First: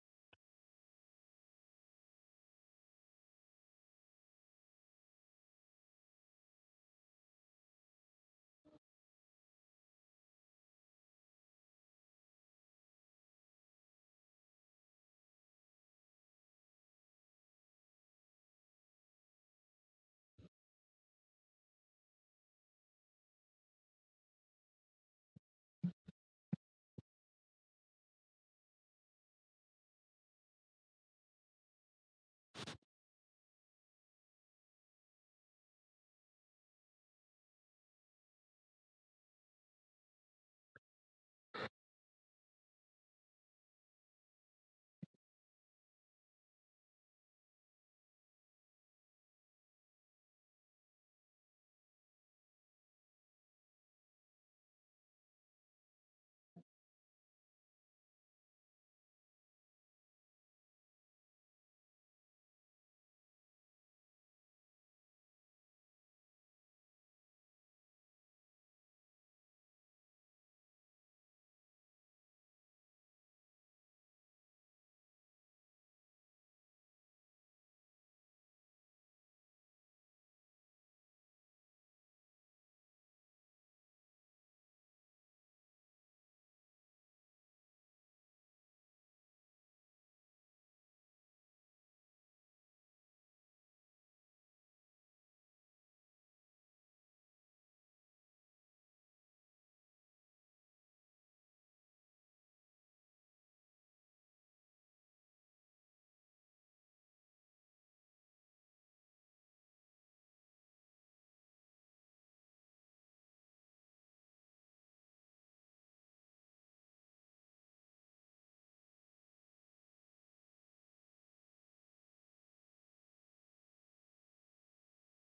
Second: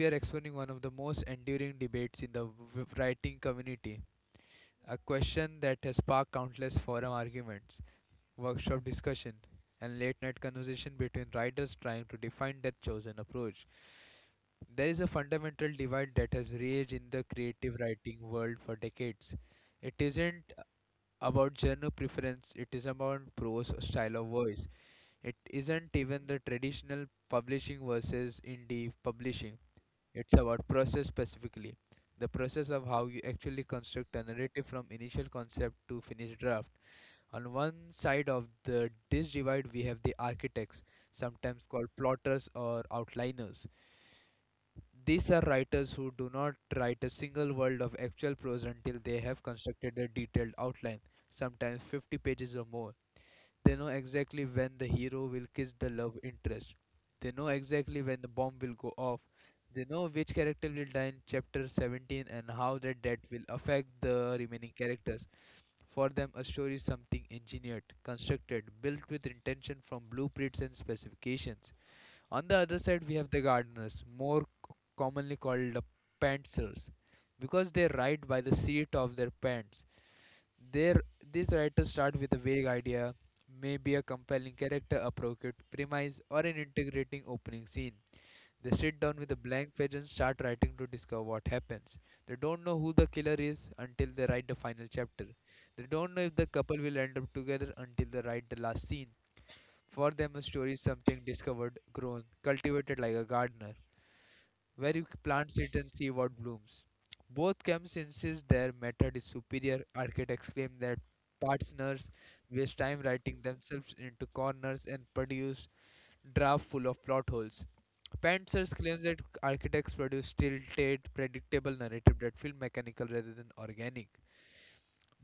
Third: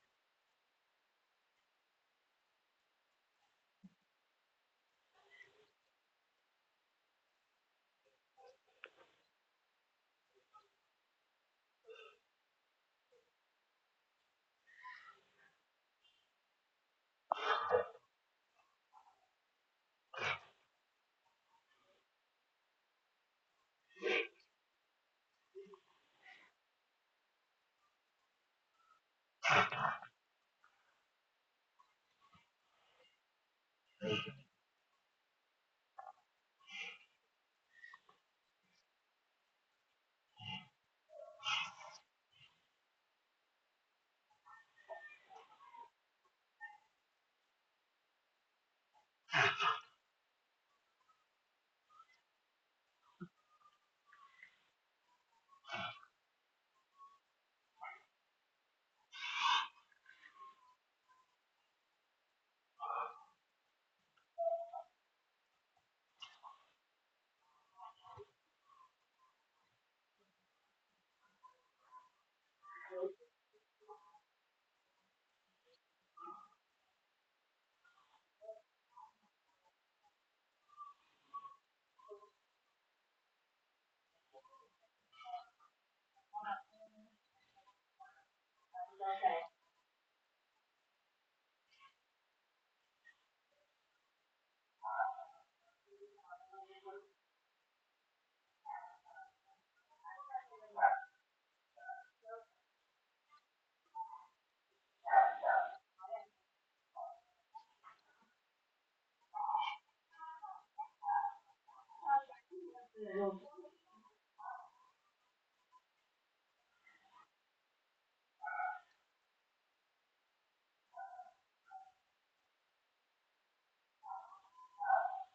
we are exploring one of the most enduring debates in the writing community, a question that has sparked countless forum arguments, workshop discussion, and late night conversation between writers trying to define their chosen approach. There is a fundamental divide that has raged in the creative writing world for decades. It isn't about genre preference, it is about prose style of voice. It isn't even the traditional publishing versus indie publishing. It's about process specifically. The process of how you actually construct a narrative from initial concept to finished draft. On one side of the this divide we have the architects, sometimes called plotters or outliners, these are writers who do not write a single word of actual prose until they have constructed a detailed outline, sometimes 50 pages or more. They know exactly when the hero will kiss the love interest. They know exactly when the bomb will go off. They know which character will die in chapter 17 and how their death will affect the remaining characters. For them, a story is something engineered, constructed, built with intention from blueprints and specifications. On the other side, we have the gardeners, more commonly called the pantsers, because they write by the seat of their pants. Their, these writers start with a vague idea, maybe a compelling character, a provocative premise, or an integrating opening scene. They sit down with a blank page and start writing to discover what happens. They don't know who the killer is until they write the final chapter. They don't know if the couple will end up together until they write the last scene. For them, a story is something discovered, grown, cultivated like a gardener, where you plant seeds and see what blooms. Both camps insist their method is superior. Architects claim that partners waste time writing themselves into corners and produce draft full of plot holes. Pantsers claims that architects produce tilted, predictable narrative that feel mechanical rather than organic.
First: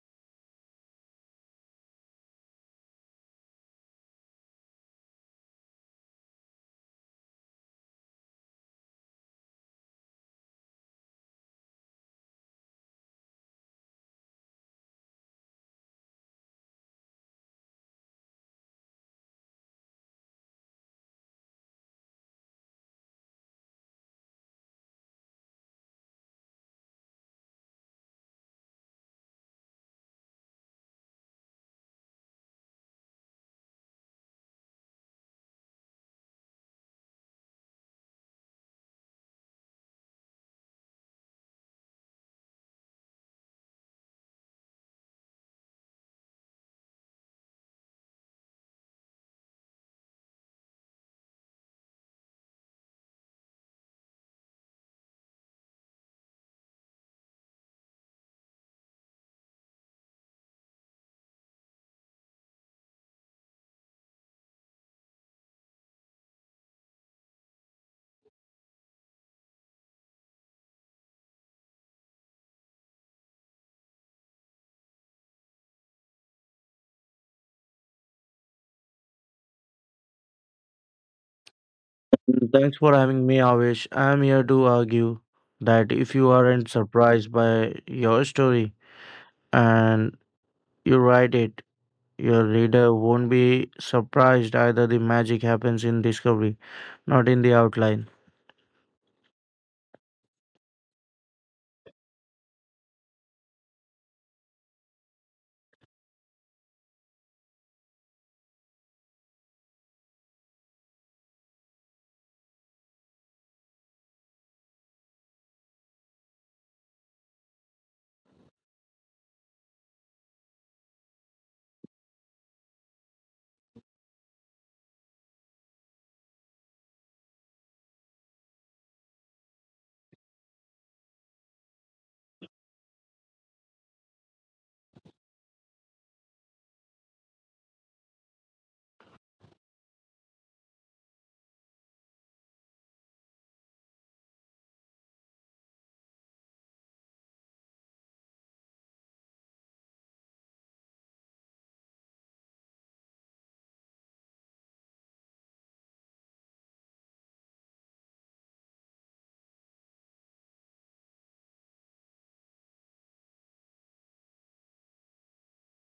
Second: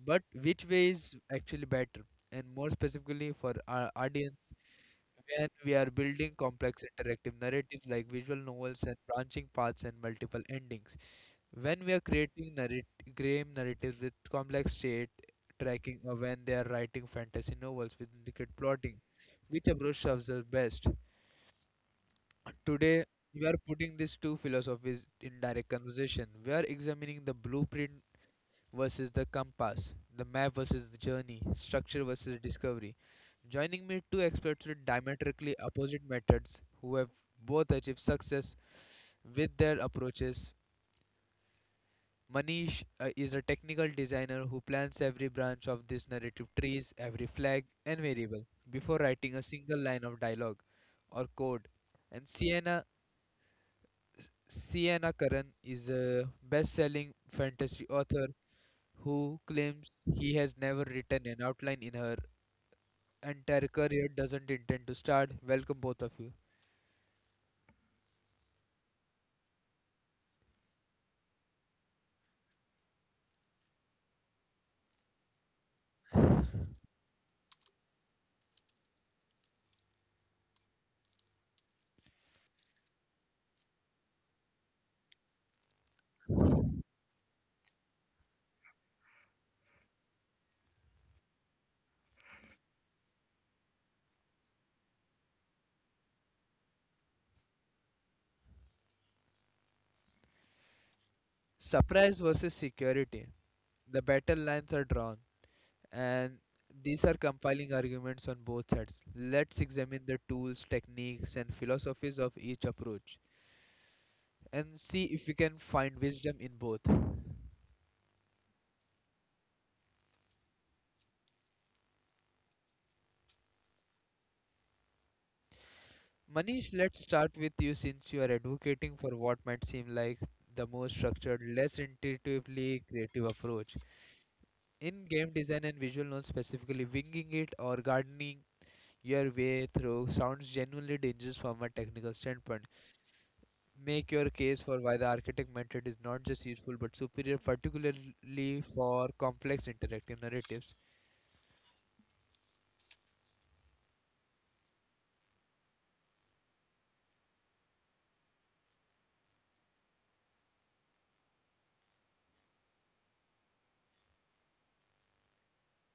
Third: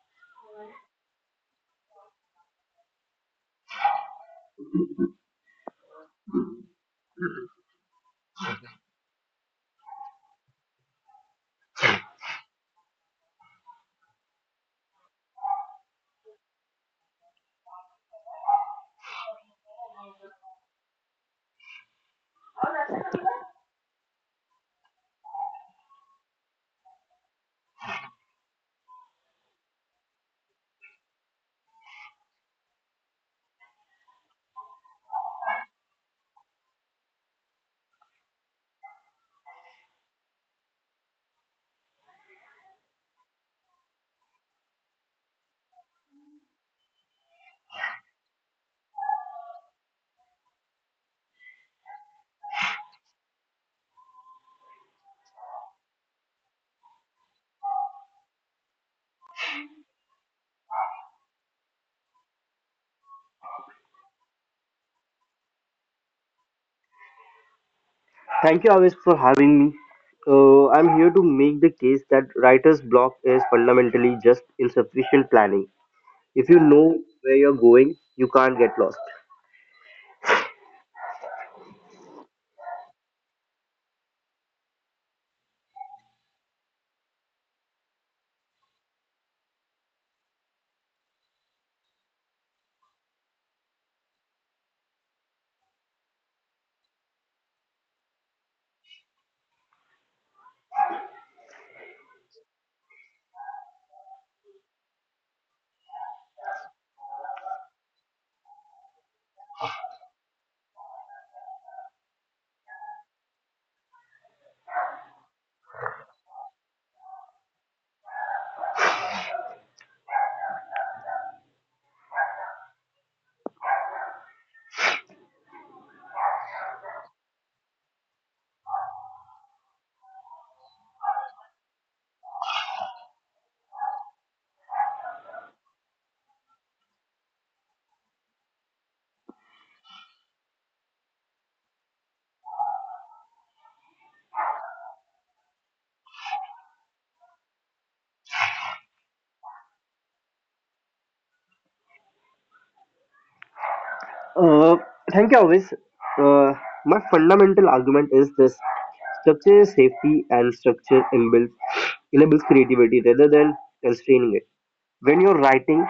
But which way is actually better? And more specifically, for our audience, when we are building complex interactive narratives like visual novels and branching paths and multiple endings. When we are creating game narratives with complex state tracking, or when they are writing fantasy novels with intricate plotting. Which approach serves us best? Today, we are putting these two philosophies in direct conversation. We are examining the blueprint versus the compass, the map versus the journey, structure versus discovery. Joining me two experts with diametrically opposite methods who have both achieved success with their approaches. Manish is a technical designer who plans every branch of this narrative trees, every flag and variable before writing a single line of dialogue or code. And Sienna Curran is a best-selling fantasy author who claims he has never written an outline in her entire career, doesn't intend to start. Welcome, both of you. Thank you always for having me. I'm here to make the case that writer's block is fundamentally just insufficient planning. If you know where you're going, you can't get lost. Mm, thanks for having me, Avish. I am here to argue that if you aren't surprised by your story and you write it, your reader won't be surprised either. The magic happens in discovery, not in the outline. Surprise versus security. The battle lines are drawn, and these are compiling arguments on both sides. Let's examine the tools, techniques, and philosophies of each approach and see if we can find wisdom in both. Manish, let's start with you since you are advocating for what might seem like the most structured, less intuitively creative approach. In game design and visual notes specifically, winging it or gardening your way through sounds genuinely dangerous from a technical standpoint. Make your case for why the architect method is not just useful but superior, particularly for complex interactive narratives. Uh, thank you always. Uh, my fundamental argument is this: structure is safety, and structure enables creativity rather than constraining it. When you're writing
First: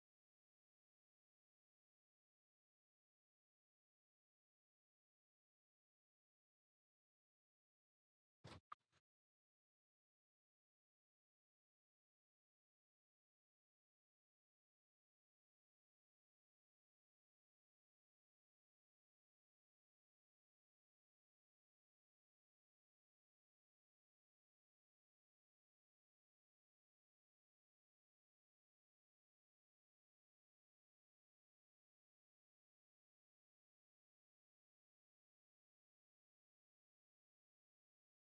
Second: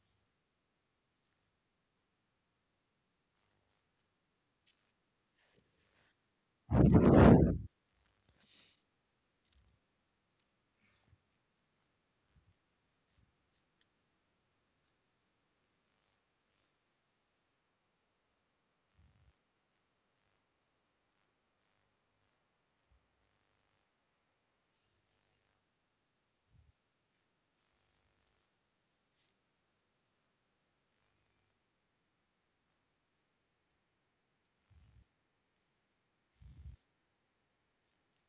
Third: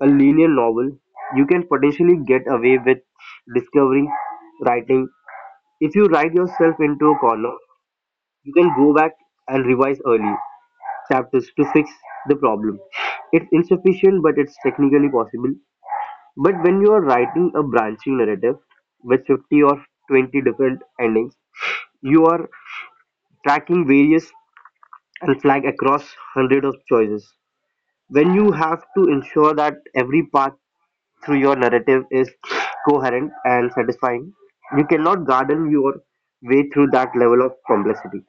a linear novel, you can potentially get away with discovering writing. If you write yourself into a corner, you can go back and revise early chapters to fix the problem. It's insufficient, but it's technically possible. But when you are writing a branching narrative with 50 or 20 different endings, you are tracking various and flag across hundreds of choices. When you have to ensure that every path through your narrative is coherent and satisfying, you cannot garden your way through that level of complexity.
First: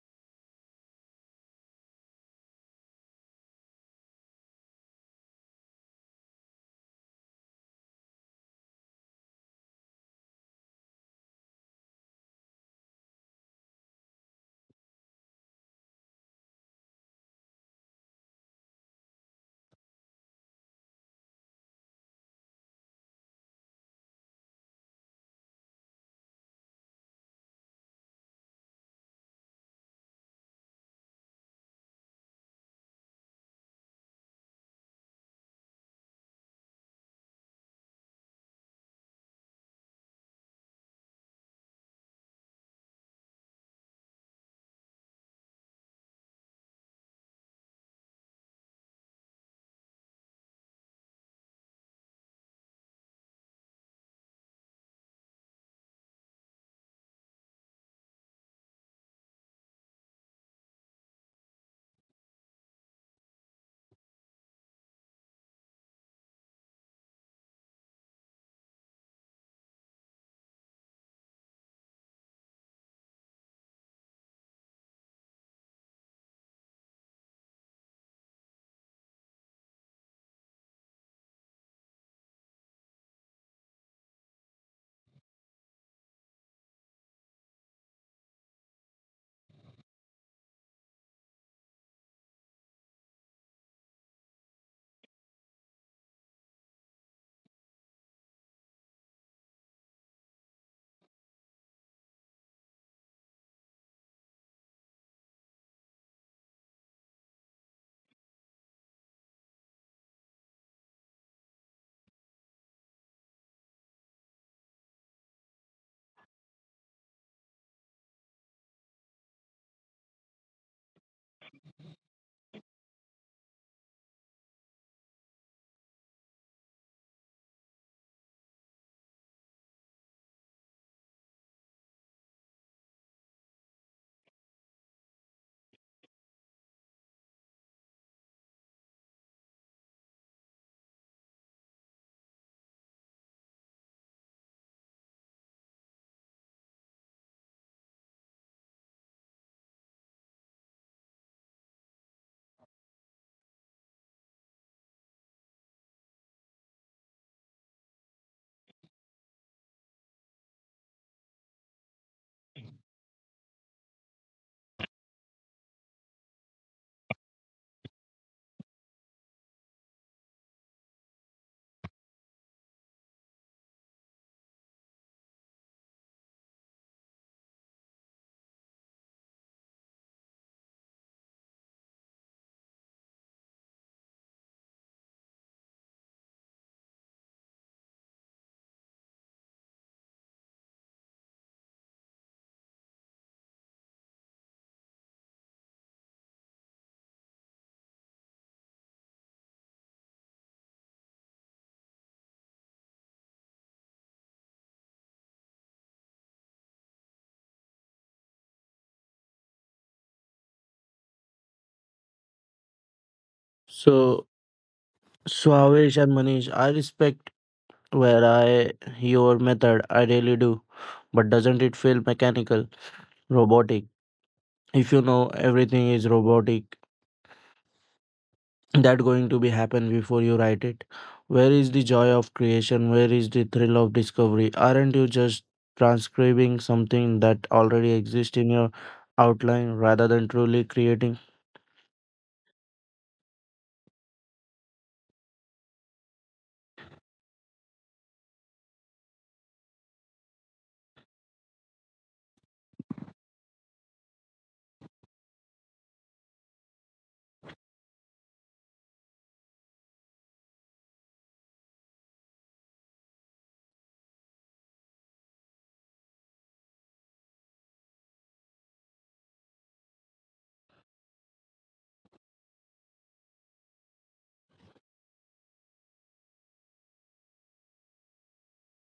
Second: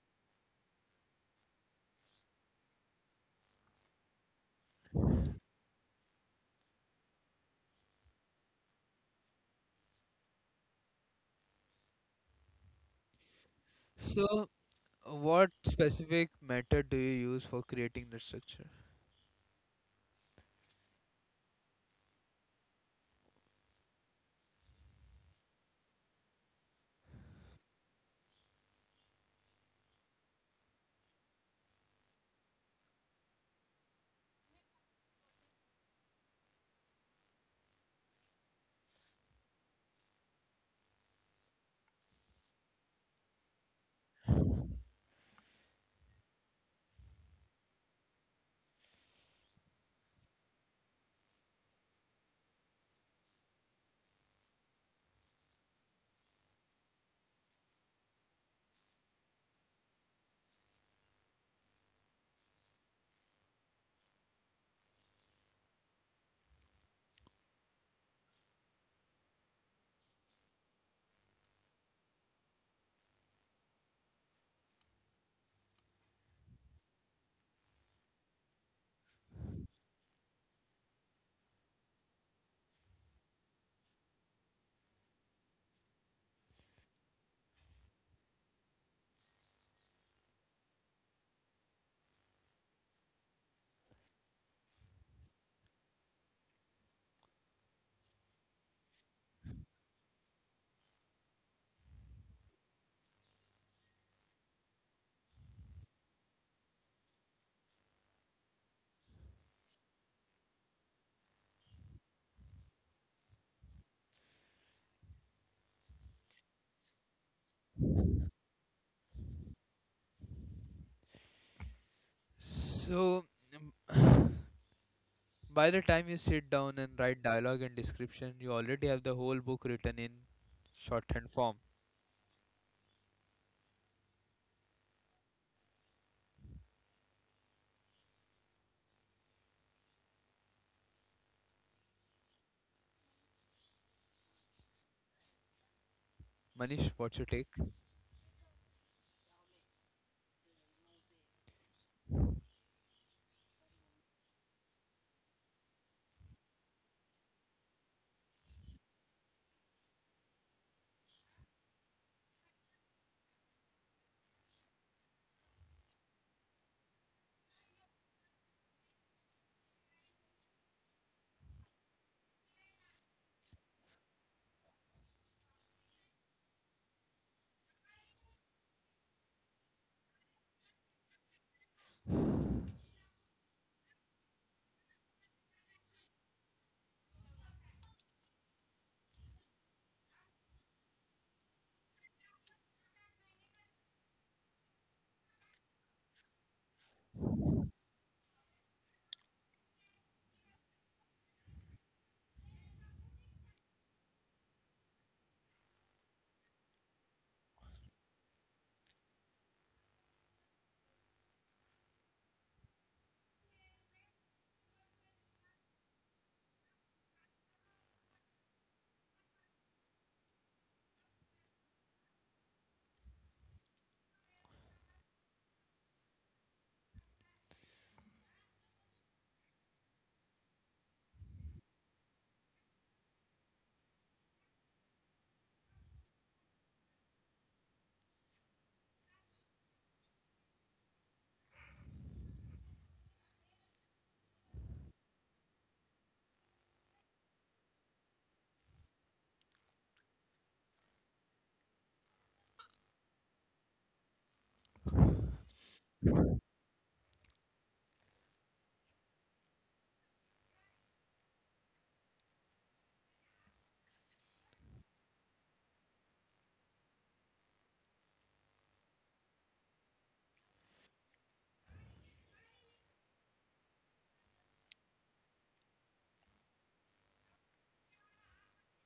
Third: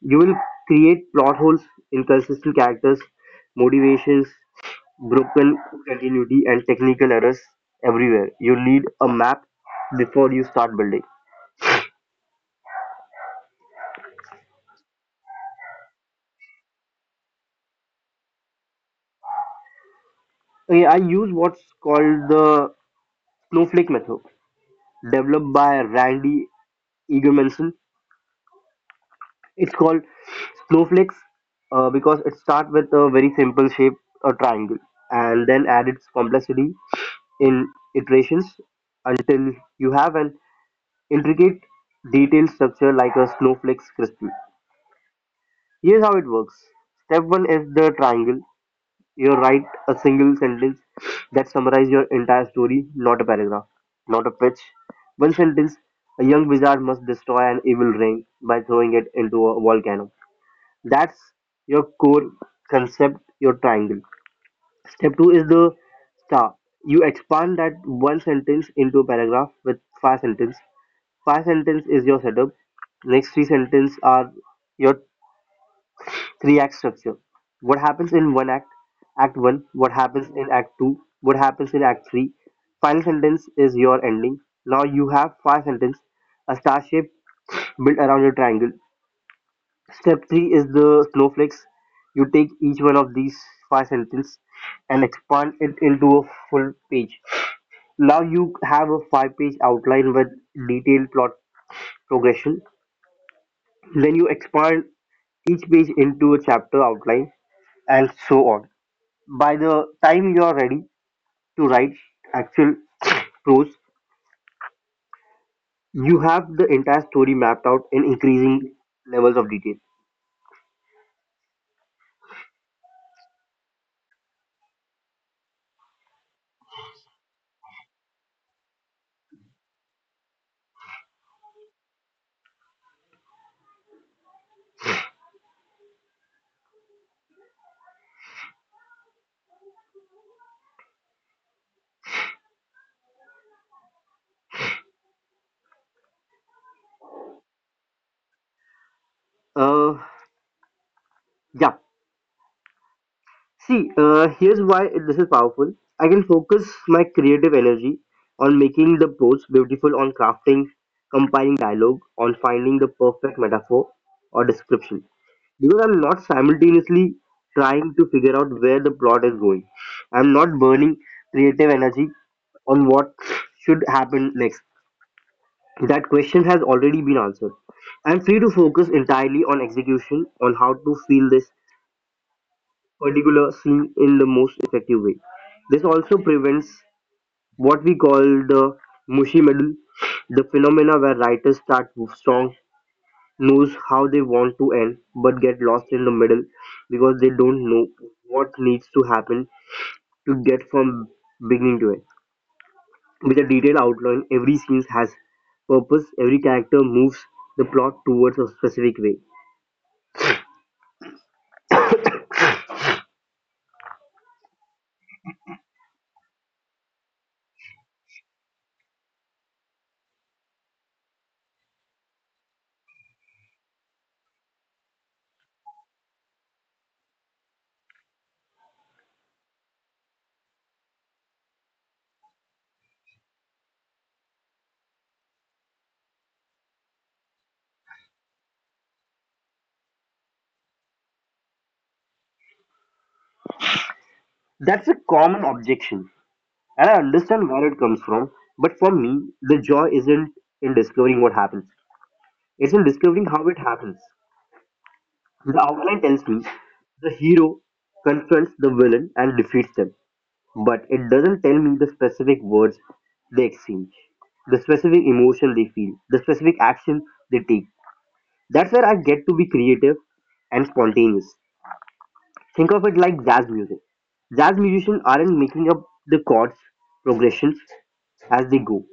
You will create plot holes, inconsistent characters, motivations, broken continuity, and technical errors everywhere. You need a map before you start building. So, what specific method do you use for creating the structure? Okay, I use what's called the snowflake method, developed by Randy Eaglemanson. It's called snowflakes because it starts with a very simple shape, a triangle, and then add its complexity in iterations until you have an intricate detailed structure like a snowflake's crystal. Here's how it works. Step one is the triangle. You write a single sentence that summarizes your entire story, not a paragraph, not a pitch. One sentence, a young wizard must destroy an evil ring by throwing it into a volcano. That's your core concept, your triangle. Step two is the star. You expand that one sentence into a paragraph with five sentence. Five sentence is your setup. Next three sentence are your three act structure. What happens in one act? Act one. What happens in act two? What happens in act three? Final sentence is your ending. Now you have five sentence, a star shape built around your triangle. Step three is the slow flex. You take each one of these five sentences and expand it into a full page. Now you have a five-page outline with detailed plot progression. Then you expand each page into a chapter outline and so on. By the time you are ready to write actual prose, you have the entire story mapped out in increasing levels of detail. So, by the time you sit down and write dialogue and description, you already have the whole book written in shorthand form. Manish, what's your take? Uh, yeah. Here's why this is powerful. I can focus my creative energy on making the prose beautiful, on crafting, compiling dialogue, on finding the perfect metaphor or description. Because I'm not simultaneously trying to figure out where the plot is going. I'm not burning creative energy on what should happen next. That question has already been answered. I'm free to focus entirely on execution, on how to feel this particular scene in the most effective way. This also prevents what we call the mushy middle, the phenomena where writers start strong, knows how they want to end, but get lost in the middle because they don't know what needs to happen to get from beginning to end. With a detailed outline, every scene has purpose, every character moves the plot towards a specific way. So, so, Avish and Manish, I respect where I your method. I really do, but doesn't it feel mechanical, robotic? If you know everything is robotic that going to be happen before you write it, where is the joy of creation, where is the thrill of discovery? Aren't you just transcribing something that already exists in your outline rather than truly creating? That's a common objection. And I understand where it comes from, but for me, the joy isn't in discovering what happens, it's in discovering how it happens. The outline tells me the hero confronts the villain and defeats them, but it doesn't tell me the specific words they exchange, the specific emotion they feel, the specific action they take. That's where I get to be creative and spontaneous. Think of it like jazz music. Jazz musicians aren't making up the chords progressions as they go.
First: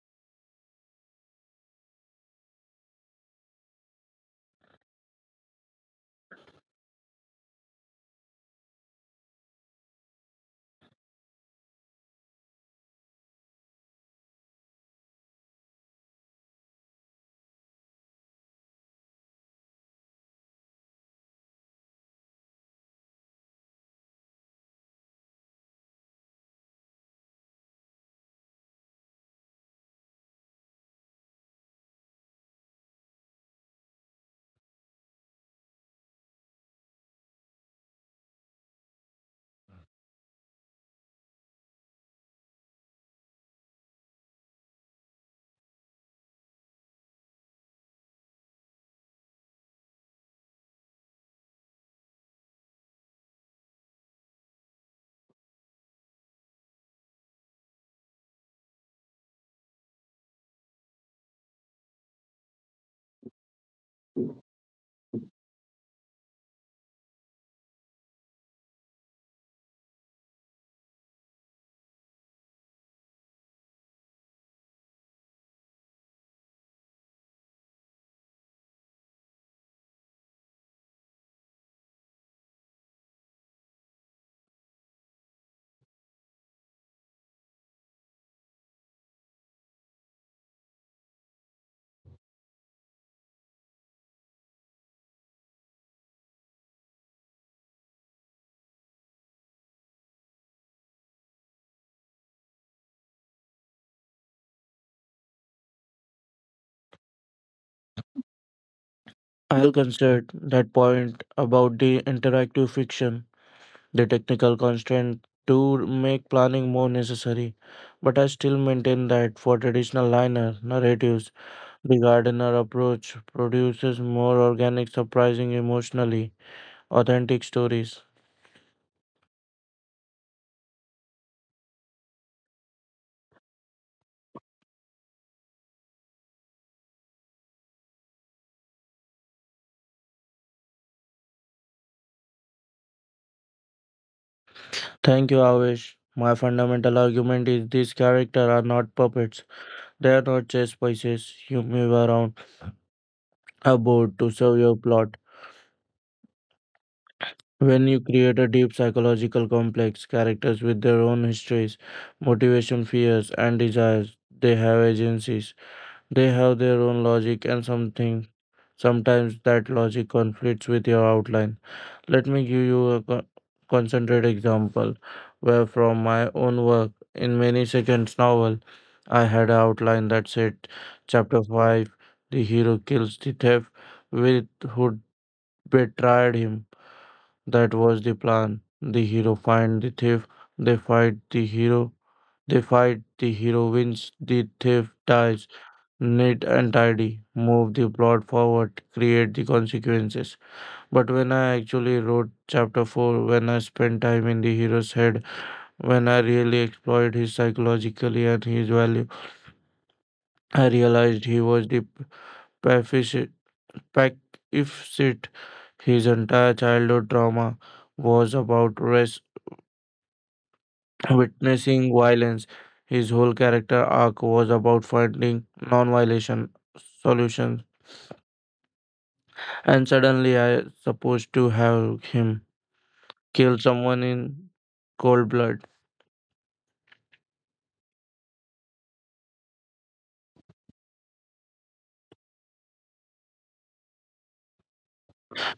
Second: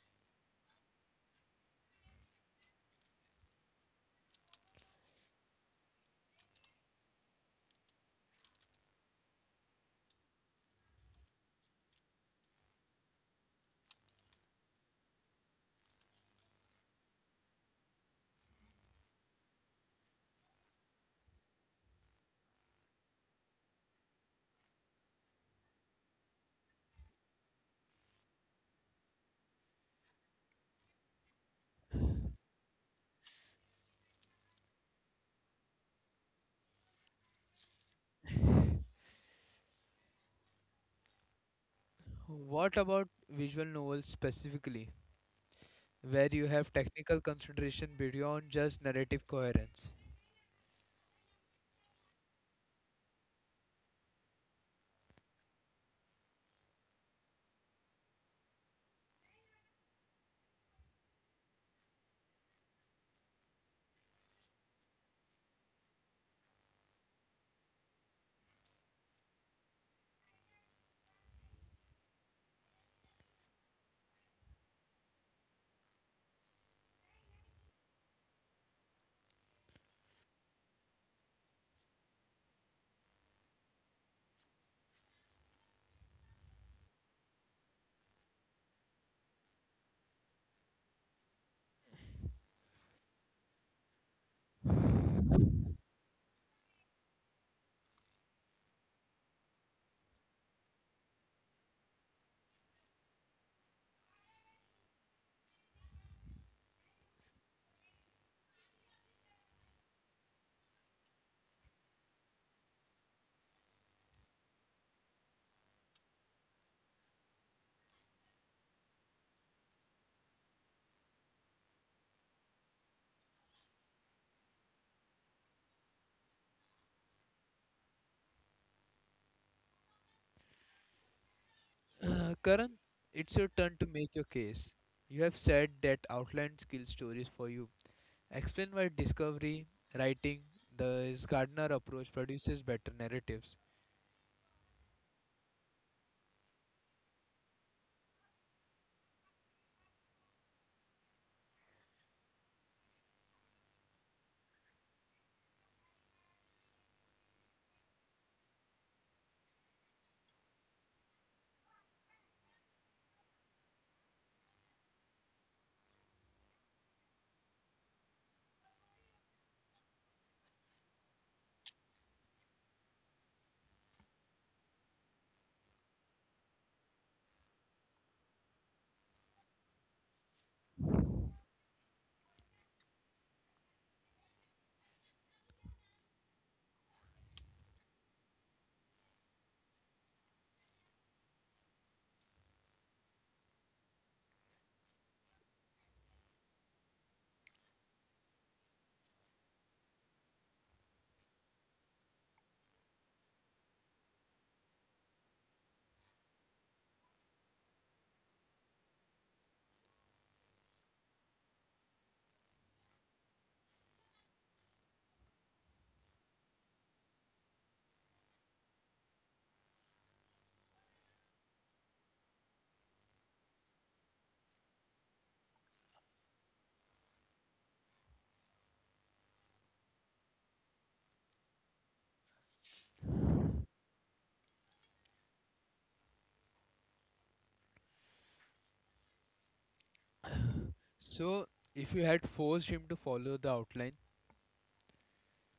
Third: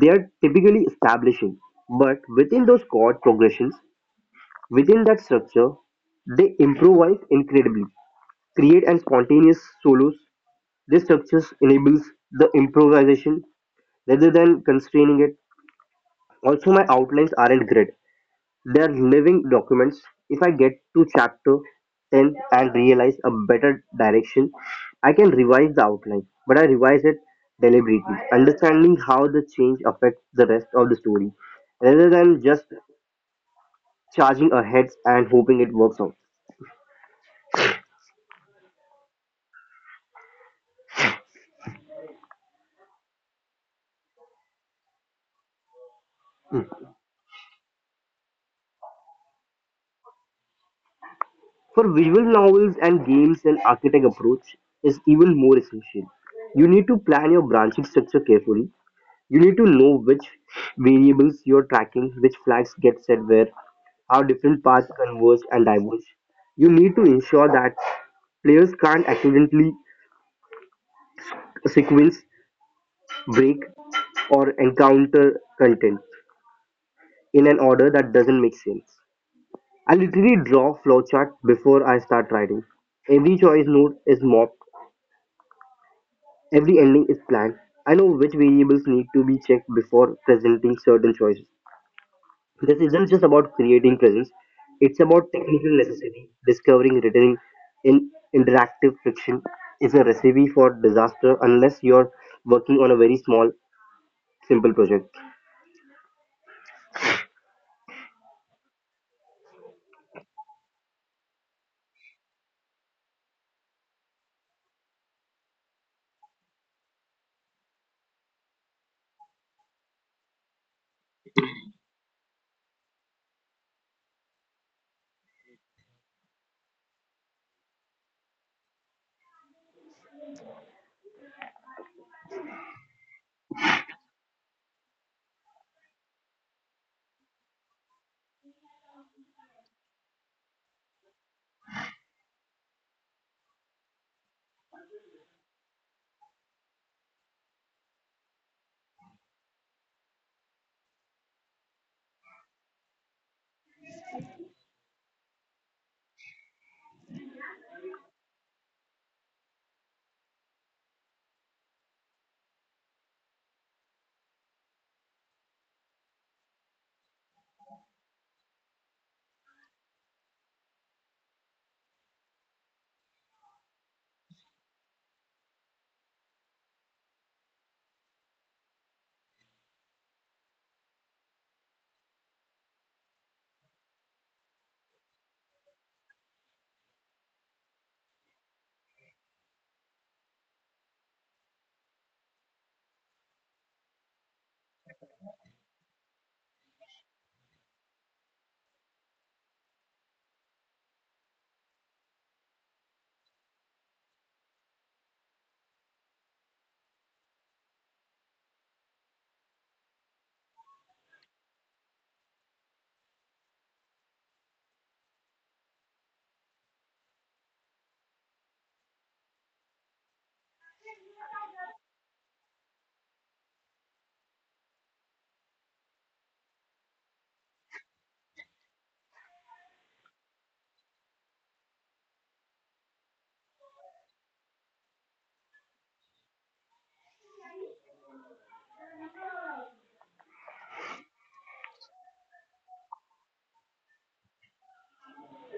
They are typically establishing, but within those chord progressions, within that structure, they improvise incredibly, create and spontaneous solos. This structure enables the improvisation rather than constraining it. Also, my outlines aren't grid. They're living documents. If I get to chapter 10 and realize a better direction, I can revise the outline, but I revise it deliberately, understanding how the change affects the rest of the story, rather than just charging ahead and hoping it works out. What about visual novels specifically, where you have technical consideration beyond just narrative coherence? For visual novels and games, an architect approach is even more essential. You need to plan your branching structure carefully. You need to know which variables you're tracking, which flags get set where, how different paths converge and diverge. You need to ensure that players can't accidentally sequence, break, or encounter content in an order that doesn't make sense. I literally draw flowchart before I start writing. Every choice node is mapped, every ending is planned. I know which variables need to be checked before presenting certain choices. This isn't just about creating presence, it's about technical necessity. Discovering written in interactive friction is a recipe for disaster unless you're working on a very small, simple project. I'll concede that point about the interactive fiction. The technical constraint to make planning more necessary, but I still maintain that for traditional liner narratives the gardener approach produces more organic, surprising, emotionally authentic stories. Karan, it's your turn to make your case. You have said that outline skill stories for you. Explain why discovery, writing, the Gardner approach produces better narratives. Thank you, Avish. My fundamental argument is these characters are not puppets. They are not chess pieces you move around a board to serve your plot. When you create a deep psychological complex, characters with their own histories, motivation, fears, and desires, they have agencies. They have their own logic and something. Sometimes that logic conflicts with your outline. Let me give you a concentrated example where from my own work in many seconds novel. I had an outline that said chapter 5, the hero kills the thief with who betrayed him. That was the plan. The hero find the thief, they fight, the hero wins, the thief dies. Neat and tidy, move the plot forward, create the consequences. But when I actually wrote chapter 4, when I spent time in the hero's head, when I really explored his psychologically and his value, I realized he was the pacific- pacificist. His entire childhood trauma was about witnessing violence. His whole character arc was about finding non-violation solutions. And suddenly I supposed to have him kill someone in cold blood. So, if you had forced him to follow the outline,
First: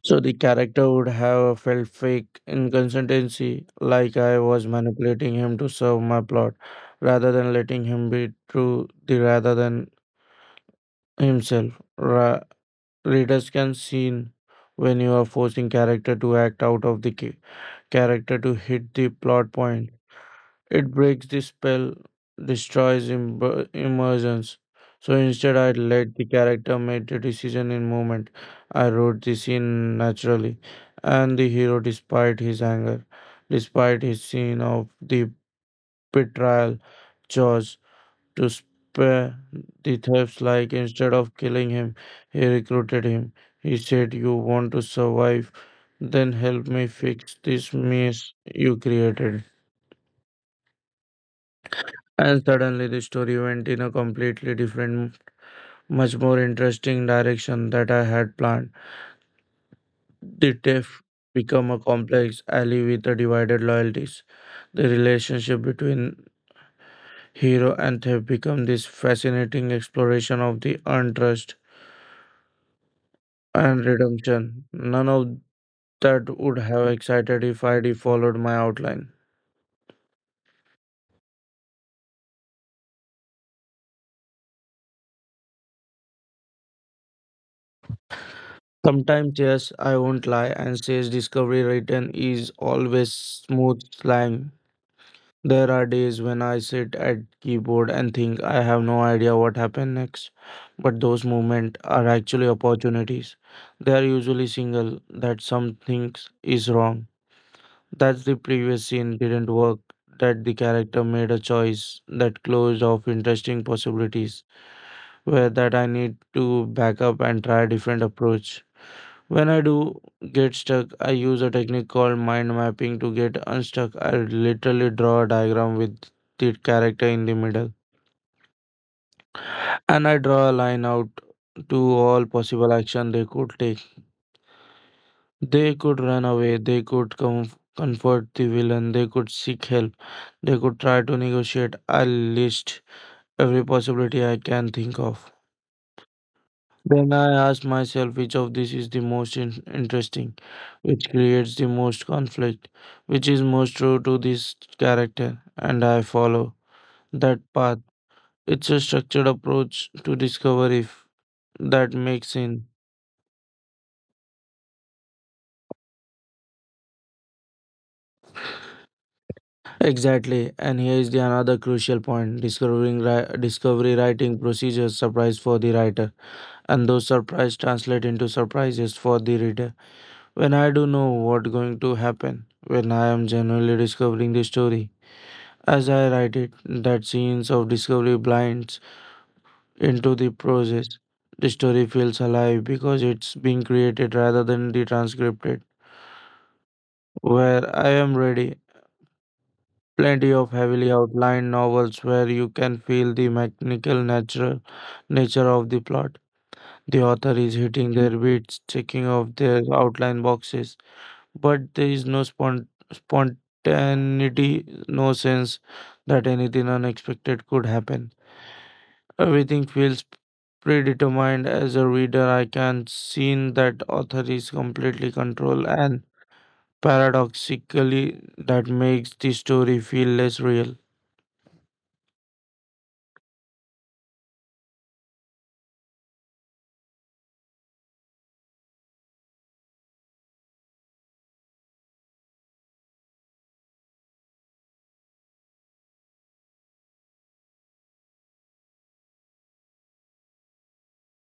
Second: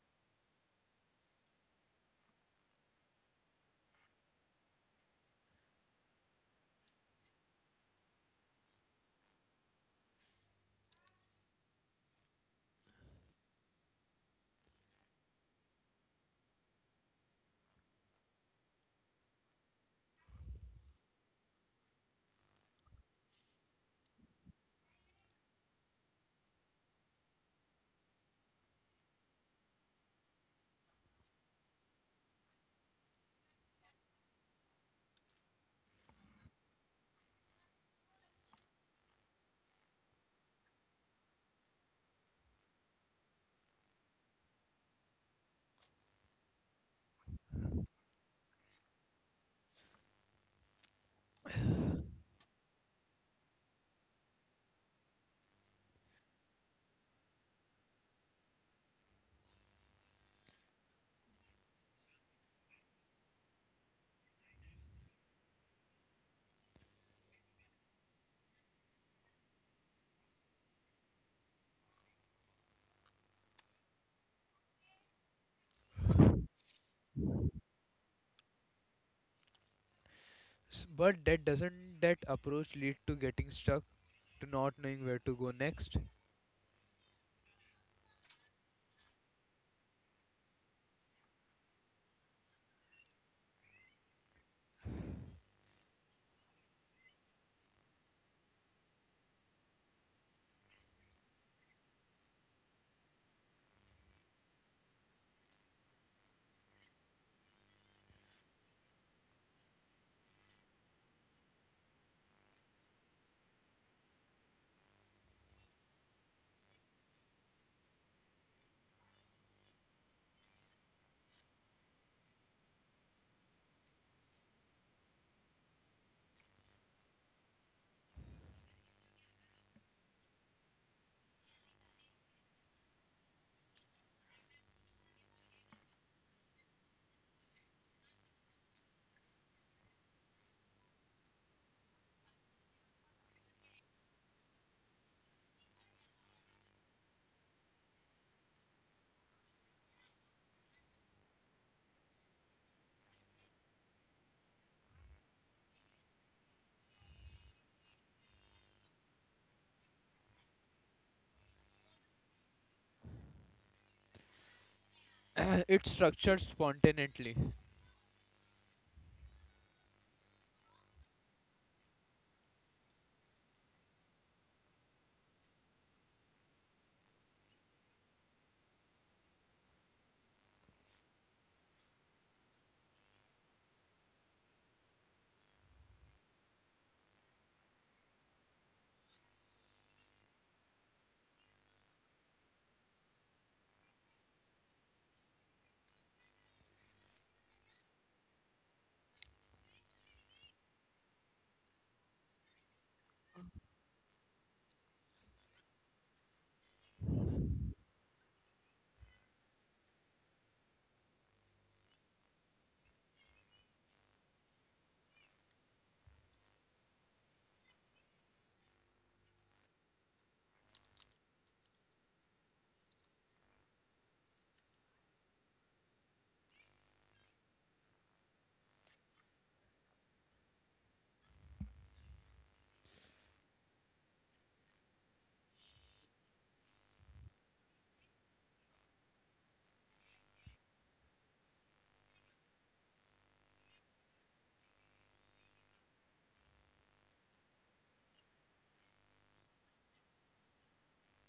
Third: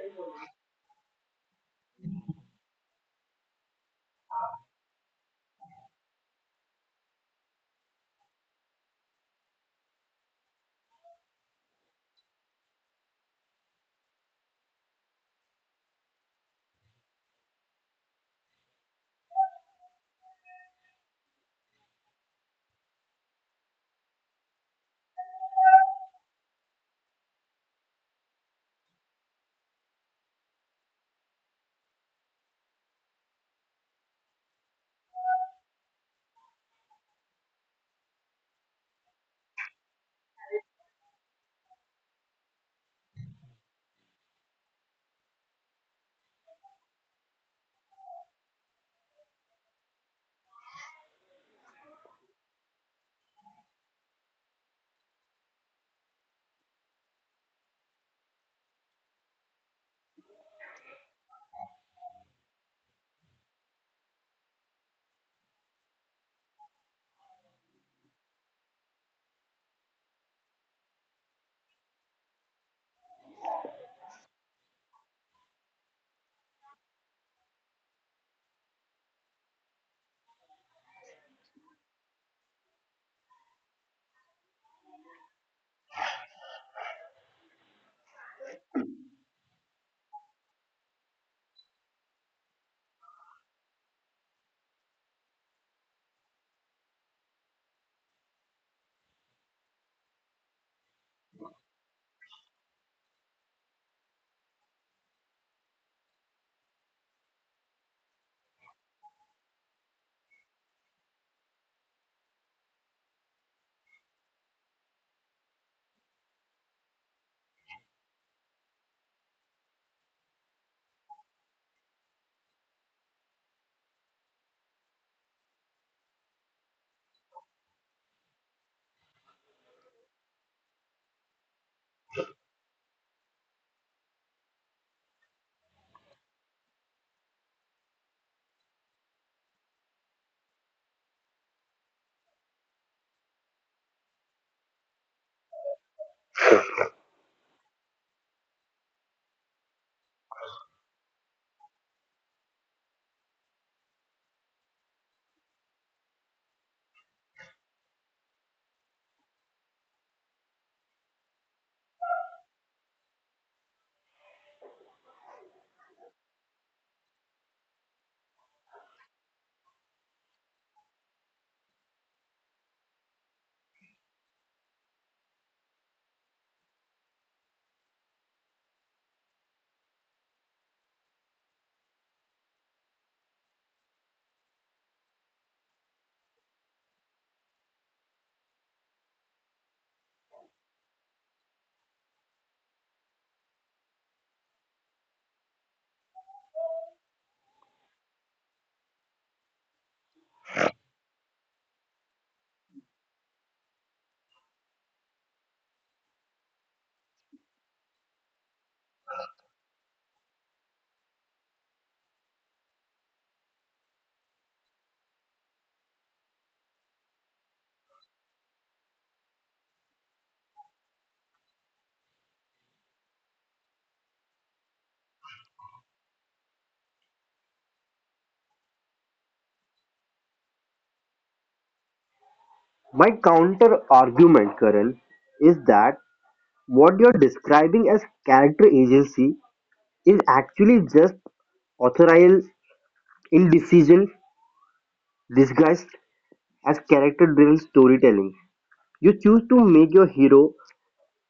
So the character would have felt fake inconsistency, like I was manipulating him to serve my plot, rather than letting him be true the rather than himself. Readers can see when you are forcing character to act out of the character to hit the plot point. It breaks the spell, destroys immersions. So instead, I let the character make the decision in moment. I wrote the scene naturally, and the hero, despite his anger, despite his scene of the betrayal, chose to spare the thieves. Like instead of killing him, he recruited him. He said, "You want to survive? Then help me fix this mess you created." And suddenly the story went in a completely different, much more interesting direction that I had planned. The thief become a complex ally with a divided loyalties. The relationship between hero and thief become this fascinating exploration of the untrust and redemption. None of that would have excited if I'd followed my outline. But that doesn't that approach lead to getting stuck, to not knowing where to go next? Sometimes, yes, I won't lie and says discovery written is always smooth slang. There are days when I sit at keyboard and think I have no idea what happened next, but those moments are actually opportunities. They are usually single that something is wrong, that the previous scene didn't work, that the character made a choice that closed off interesting possibilities, where that I need to back up and try a different approach. When I do get stuck, I use a technique called mind mapping to get unstuck. I literally draw a diagram with the character in the middle and I draw a line out to all possible action they could take. They could run away, they could comfort the villain, they could seek help, they could try to negotiate. I list every possibility I can think of. Then I ask myself which of this is the most interesting, which creates the most conflict, which is most true to this character, and I follow that path. It's a structured approach to discover if that makes sense. It structured spontaneously. Exactly, and here is the another crucial point: discovery writing procedures surprise for the writer, and those surprise translate into surprises for the reader. When I do know what going to happen, when I am genuinely discovering the story, as I write it, that scenes of discovery blinds into the process. The story feels alive because it's being created rather than the transcripted. Where I am ready, plenty of heavily outlined novels where you can feel the mechanical natural nature of the plot. The author is hitting their beats, checking off their outline boxes, but there is no spontaneity, no sense that anything unexpected could happen. Everything feels predetermined. As a reader, I can see that author is completely controlled, and paradoxically that makes the story feel less real. My counter argument, Karan, is that what you're describing as character agency is actually just authorial indecision disguised as character driven storytelling. You choose to make your hero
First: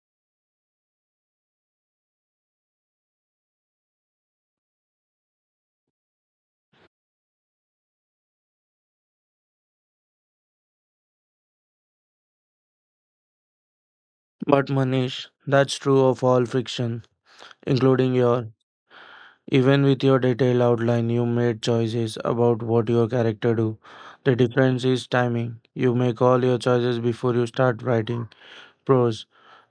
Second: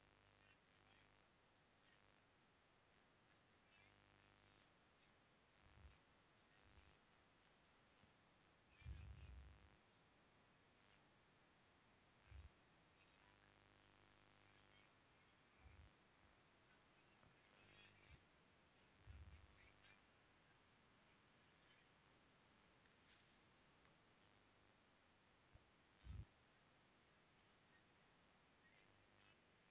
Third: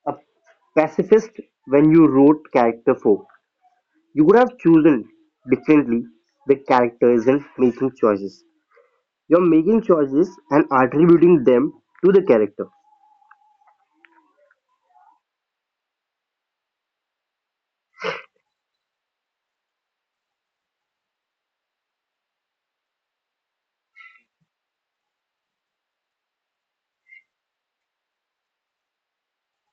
a pacifist when you wrote character 4. You could have chosen differently. The character isn't making choices. You're making choices and attributing them to the character. But Manish, that's true of all fiction, including your. Even with your detailed outline, you made choices about what your character do. The difference is timing. You make all your choices before you start writing prose.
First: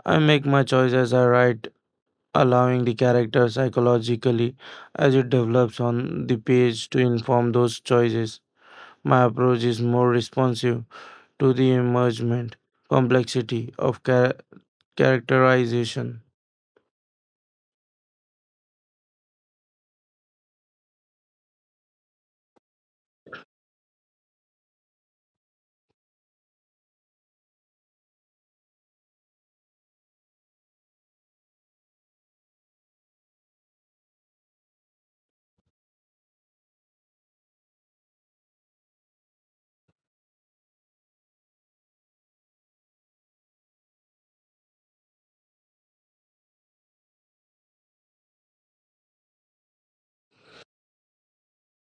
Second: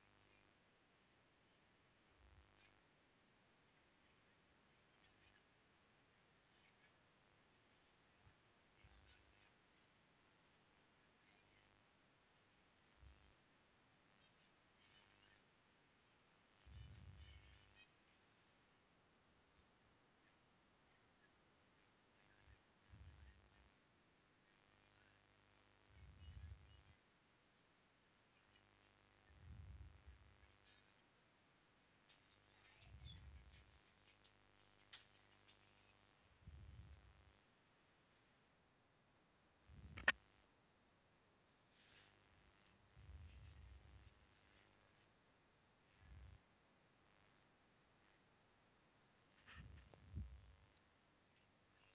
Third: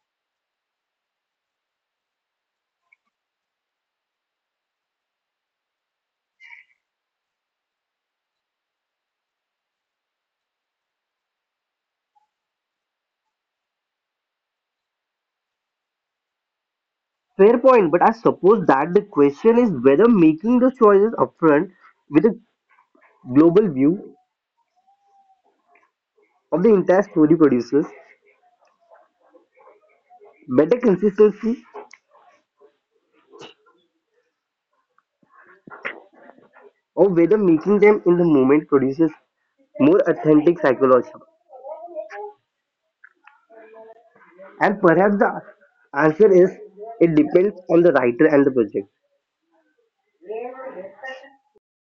I make my choice as I write, allowing the character psychologically as it develops on the page to inform those choices. My approach is more responsive to the emergent complexity of characterization. Fair point, but I suppose that the question is whether making the choices upfront with a global view of the entire story produces better consistency or whether making them in the moment produces more authentic psychology. And perhaps the answer is it depends on the writer and the project.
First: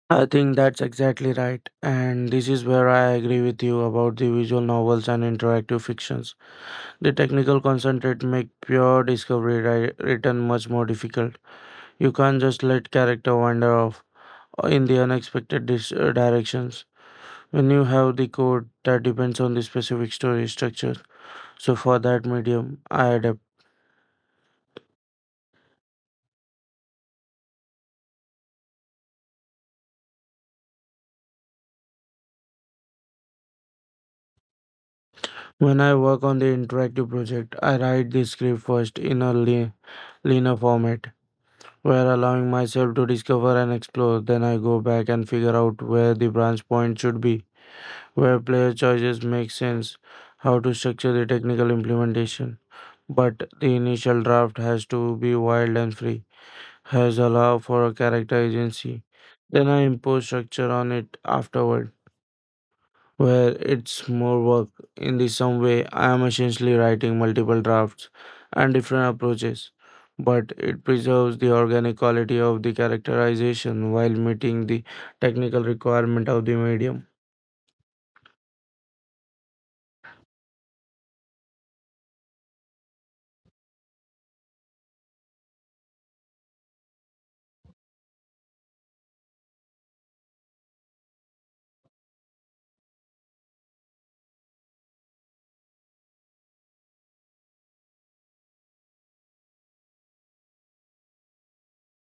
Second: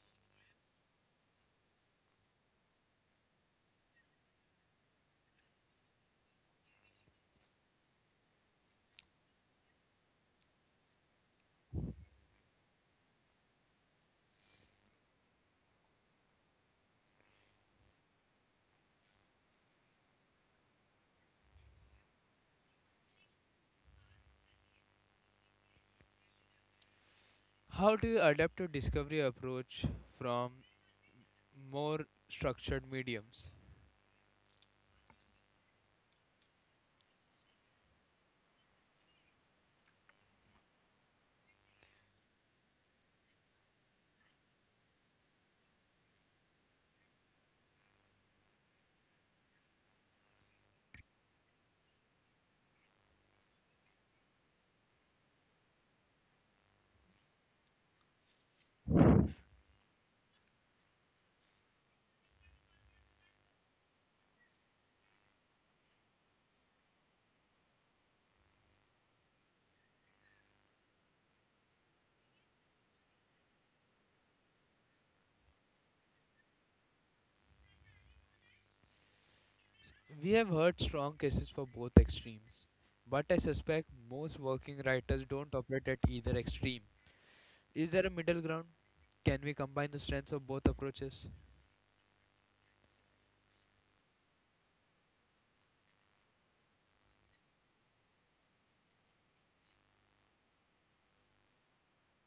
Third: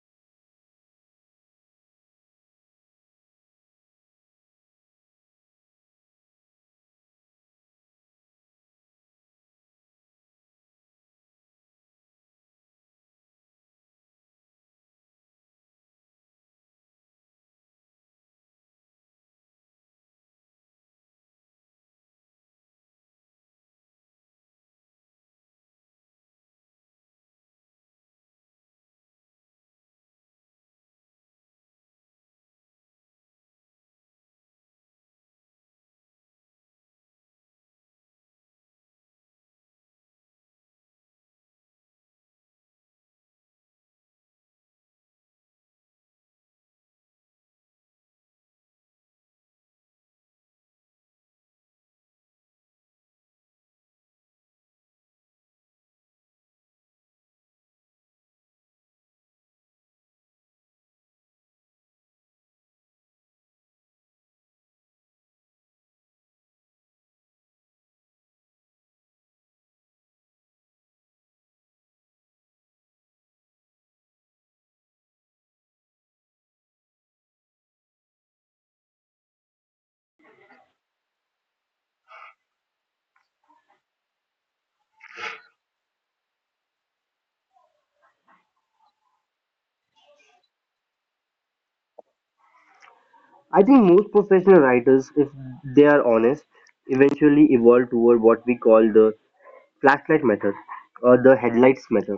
I think that's exactly right, and this is where I agree with you about the visual novels and interactive fictions. The technical concentrate make pure written much more difficult. You can't just let character wander off in the unexpected directions. When you have the code that depends on the specific story structure, so for that medium, I adapt. How do you adapt your discovery approach from more structured mediums? When I work on the interactive project, I write the script first in a leaner format, where allowing myself to discover and explore. Then I go back and figure out where the branch point should be, where player choices make sense, how to structure the technical implementation. But the initial draft has to be wild and free, has allowed for a character agency. Then I impose structure on it afterward, where it's more work. In the some way, I am essentially writing multiple drafts and different approaches, but it preserves the organic quality of the characterization while meeting the technical requirement of the medium. We have heard strong cases for both extremes, but I suspect most working writers don't operate at either extreme. Is there a middle ground? Can we combine the strengths of both approaches? I think most professional writers, if they are honest, eventually evolve toward what we call the flashlight method or the headlights method.